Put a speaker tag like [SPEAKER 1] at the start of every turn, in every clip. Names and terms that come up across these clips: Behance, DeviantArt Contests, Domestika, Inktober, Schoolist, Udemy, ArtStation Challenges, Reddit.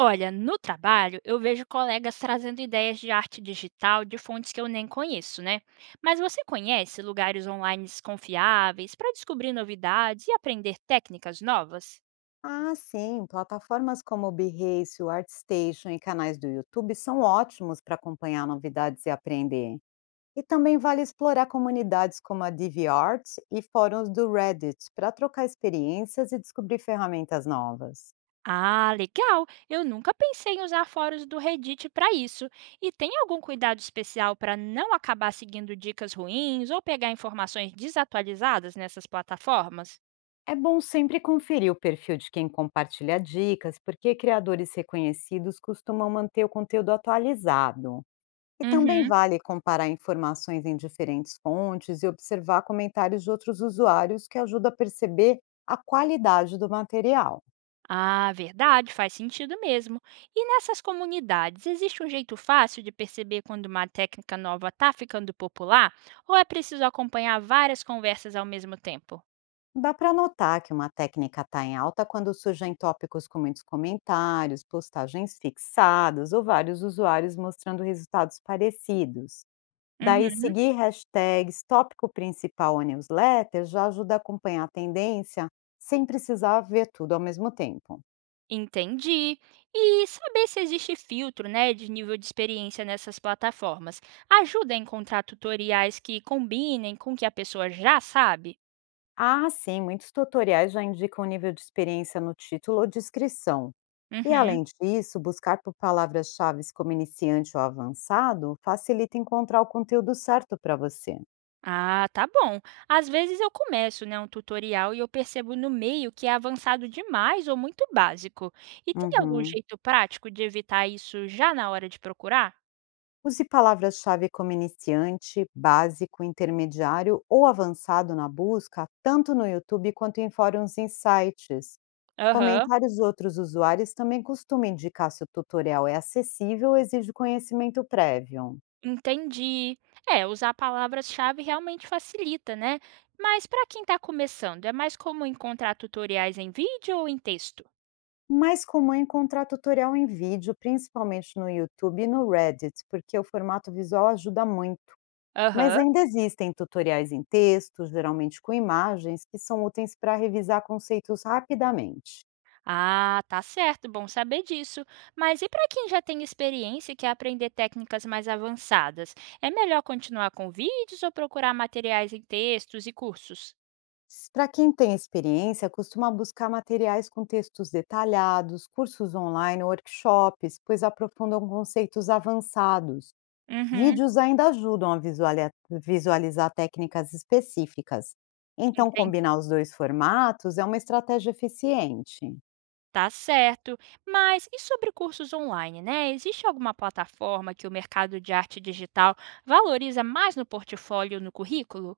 [SPEAKER 1] Olha, no trabalho eu vejo colegas trazendo ideias de arte digital de fontes que eu nem conheço, né? Mas você conhece lugares online confiáveis para descobrir novidades e aprender técnicas novas?
[SPEAKER 2] Ah, sim. Plataformas como o Behance, o ArtStation e canais do YouTube são ótimos para acompanhar novidades e aprender. E também vale explorar comunidades como a DeviantArt e fóruns do Reddit para trocar experiências e descobrir ferramentas novas.
[SPEAKER 1] Ah, legal! Eu nunca pensei em usar fóruns do Reddit para isso. E tem algum cuidado especial para não acabar seguindo dicas ruins ou pegar informações desatualizadas nessas plataformas?
[SPEAKER 2] É bom sempre conferir o perfil de quem compartilha dicas, porque criadores reconhecidos costumam manter o conteúdo atualizado. E também
[SPEAKER 1] Uhum.
[SPEAKER 2] vale comparar informações em diferentes fontes e observar comentários de outros usuários, que ajuda a perceber a qualidade do material.
[SPEAKER 1] Ah, verdade, faz sentido mesmo. E nessas comunidades, existe um jeito fácil de perceber quando uma técnica nova está ficando popular? Ou é preciso acompanhar várias conversas ao mesmo tempo?
[SPEAKER 2] Dá para notar que uma técnica está em alta quando surgem tópicos com muitos comentários, postagens fixadas ou vários usuários mostrando resultados parecidos. Daí,
[SPEAKER 1] Uhum.
[SPEAKER 2] seguir hashtags, tópico principal ou newsletter já ajuda a acompanhar a tendência sem precisar ver tudo ao mesmo tempo.
[SPEAKER 1] Entendi. E saber se existe filtro, né, de nível de experiência nessas plataformas ajuda a encontrar tutoriais que combinem com o que a pessoa já sabe?
[SPEAKER 2] Ah, sim, muitos tutoriais já indicam o nível de experiência no título ou descrição. E
[SPEAKER 1] Uhum.
[SPEAKER 2] além disso, buscar por palavras-chave como iniciante ou avançado facilita encontrar o conteúdo certo para você.
[SPEAKER 1] Ah, tá bom. Às vezes eu começo, né, um tutorial e eu percebo no meio que é avançado demais ou muito básico. E tem algum
[SPEAKER 2] Uhum.
[SPEAKER 1] jeito prático de evitar isso já na hora de procurar?
[SPEAKER 2] Use palavras-chave como iniciante, básico, intermediário ou avançado na busca, tanto no YouTube quanto em fóruns e sites.
[SPEAKER 1] Aham,
[SPEAKER 2] Comentários de outros usuários também costumam indicar se o tutorial é acessível ou exige conhecimento prévio.
[SPEAKER 1] entendi. É, usar palavras-chave realmente facilita, né? Mas para quem está começando, é mais comum encontrar tutoriais em vídeo ou em texto?
[SPEAKER 2] Mais comum é encontrar tutorial em vídeo, principalmente no YouTube e no Reddit, porque o formato visual ajuda muito. Mas
[SPEAKER 1] Aham.
[SPEAKER 2] ainda existem tutoriais em texto, geralmente com imagens, que são úteis para revisar conceitos rapidamente.
[SPEAKER 1] Ah, tá certo, bom saber disso. Mas e para quem já tem experiência e quer aprender técnicas mais avançadas? É melhor continuar com vídeos ou procurar materiais em textos e cursos?
[SPEAKER 2] Para quem tem experiência, costuma buscar materiais com textos detalhados, cursos online, workshops, pois aprofundam conceitos avançados.
[SPEAKER 1] Uhum,
[SPEAKER 2] Vídeos ainda ajudam a visualizar técnicas específicas. Então,
[SPEAKER 1] entendi.
[SPEAKER 2] combinar os dois formatos é uma estratégia eficiente.
[SPEAKER 1] Tá certo. Mas e sobre cursos online, né? Existe alguma plataforma que o mercado de arte digital valoriza mais no portfólio, no currículo?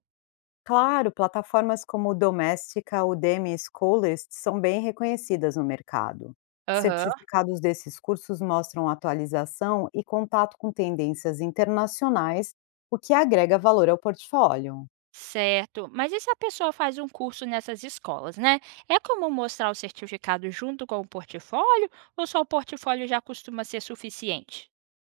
[SPEAKER 2] Claro, plataformas como Domestika, Udemy e Schoolist são bem reconhecidas no mercado.
[SPEAKER 1] Aham.
[SPEAKER 2] Certificados desses cursos mostram atualização e contato com tendências internacionais, o que agrega valor ao portfólio.
[SPEAKER 1] Certo. Mas e se a pessoa faz um curso nessas escolas, né? É como mostrar o certificado junto com o portfólio ou só o portfólio já costuma ser suficiente?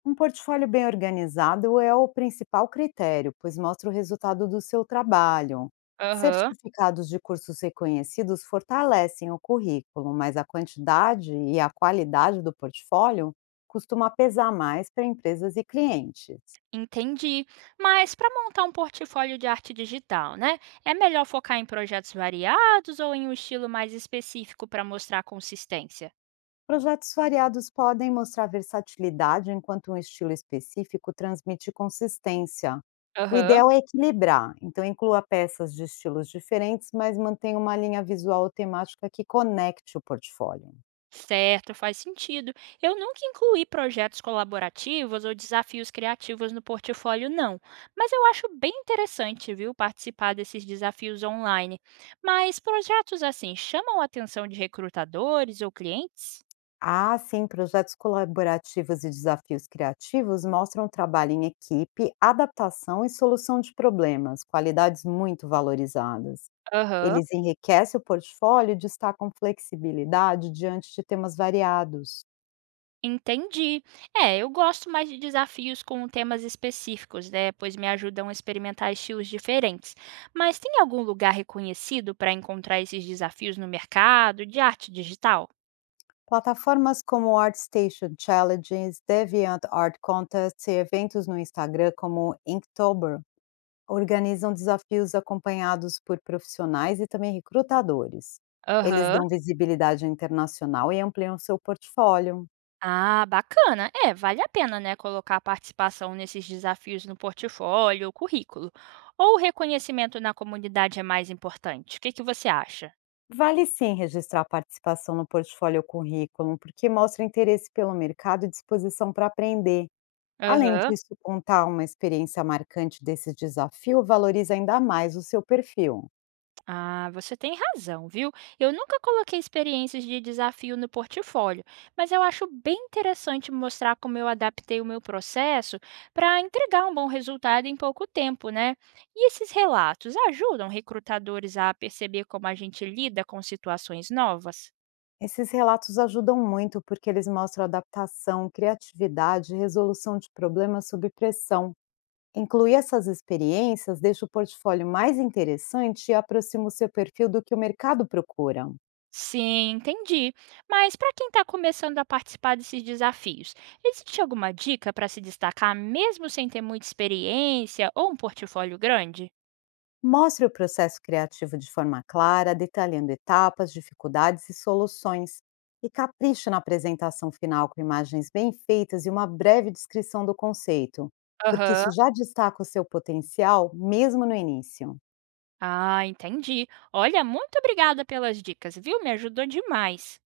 [SPEAKER 2] Um portfólio bem organizado é o principal critério, pois mostra o resultado do seu trabalho.
[SPEAKER 1] Aham.
[SPEAKER 2] Certificados de cursos reconhecidos fortalecem o currículo, mas a quantidade e a qualidade do portfólio costuma pesar mais para empresas e clientes.
[SPEAKER 1] Entendi. Mas para montar um portfólio de arte digital, né? É melhor focar em projetos variados ou em um estilo mais específico para mostrar consistência?
[SPEAKER 2] Projetos variados podem mostrar versatilidade enquanto um estilo específico transmite consistência. O
[SPEAKER 1] Aham.
[SPEAKER 2] ideal é equilibrar, então inclua peças de estilos diferentes, mas mantenha uma linha visual ou temática que conecte o portfólio.
[SPEAKER 1] Certo, faz sentido. Eu nunca incluí projetos colaborativos ou desafios criativos no portfólio, não. Mas eu acho bem interessante, viu, participar desses desafios online. Mas projetos assim chamam a atenção de recrutadores ou clientes?
[SPEAKER 2] Ah, sim, projetos colaborativos e desafios criativos mostram trabalho em equipe, adaptação e solução de problemas, qualidades muito valorizadas.
[SPEAKER 1] Aham.
[SPEAKER 2] Eles enriquecem o portfólio e destacam flexibilidade diante de temas variados.
[SPEAKER 1] Entendi. É, eu gosto mais de desafios com temas específicos, né? Pois me ajudam a experimentar estilos diferentes. Mas tem algum lugar reconhecido para encontrar esses desafios no mercado de arte digital?
[SPEAKER 2] Plataformas como ArtStation Challenges, DeviantArt Contests e eventos no Instagram como Inktober organizam desafios acompanhados por profissionais e também recrutadores. Eles
[SPEAKER 1] Aham.
[SPEAKER 2] dão visibilidade internacional e ampliam seu portfólio.
[SPEAKER 1] Ah, bacana. É, vale a pena, né, colocar a participação nesses desafios no portfólio ou currículo. Ou o reconhecimento na comunidade é mais importante? O que que você acha?
[SPEAKER 2] Vale sim registrar a participação no portfólio ou currículo, porque mostra interesse pelo mercado e disposição para aprender. Além
[SPEAKER 1] Aham.
[SPEAKER 2] disso, contar uma experiência marcante desse desafio valoriza ainda mais o seu perfil.
[SPEAKER 1] Ah, você tem razão, viu? Eu nunca coloquei experiências de desafio no portfólio, mas eu acho bem interessante mostrar como eu adaptei o meu processo para entregar um bom resultado em pouco tempo, né? E esses relatos ajudam recrutadores a perceber como a gente lida com situações novas?
[SPEAKER 2] Esses relatos ajudam muito porque eles mostram adaptação, criatividade e resolução de problemas sob pressão. Incluir essas experiências deixa o portfólio mais interessante e aproxima o seu perfil do que o mercado procura.
[SPEAKER 1] Sim, entendi. Mas para quem está começando a participar desses desafios, existe alguma dica para se destacar mesmo sem ter muita experiência ou um portfólio grande?
[SPEAKER 2] Mostre o processo criativo de forma clara, detalhando etapas, dificuldades e soluções. E capriche na apresentação final com imagens bem feitas e uma breve descrição do conceito, porque
[SPEAKER 1] Aham.
[SPEAKER 2] isso já destaca o seu potencial, mesmo no início.
[SPEAKER 1] Ah, entendi. Olha, muito obrigada pelas dicas, viu? Me ajudou demais.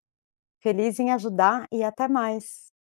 [SPEAKER 2] Feliz em ajudar e até mais.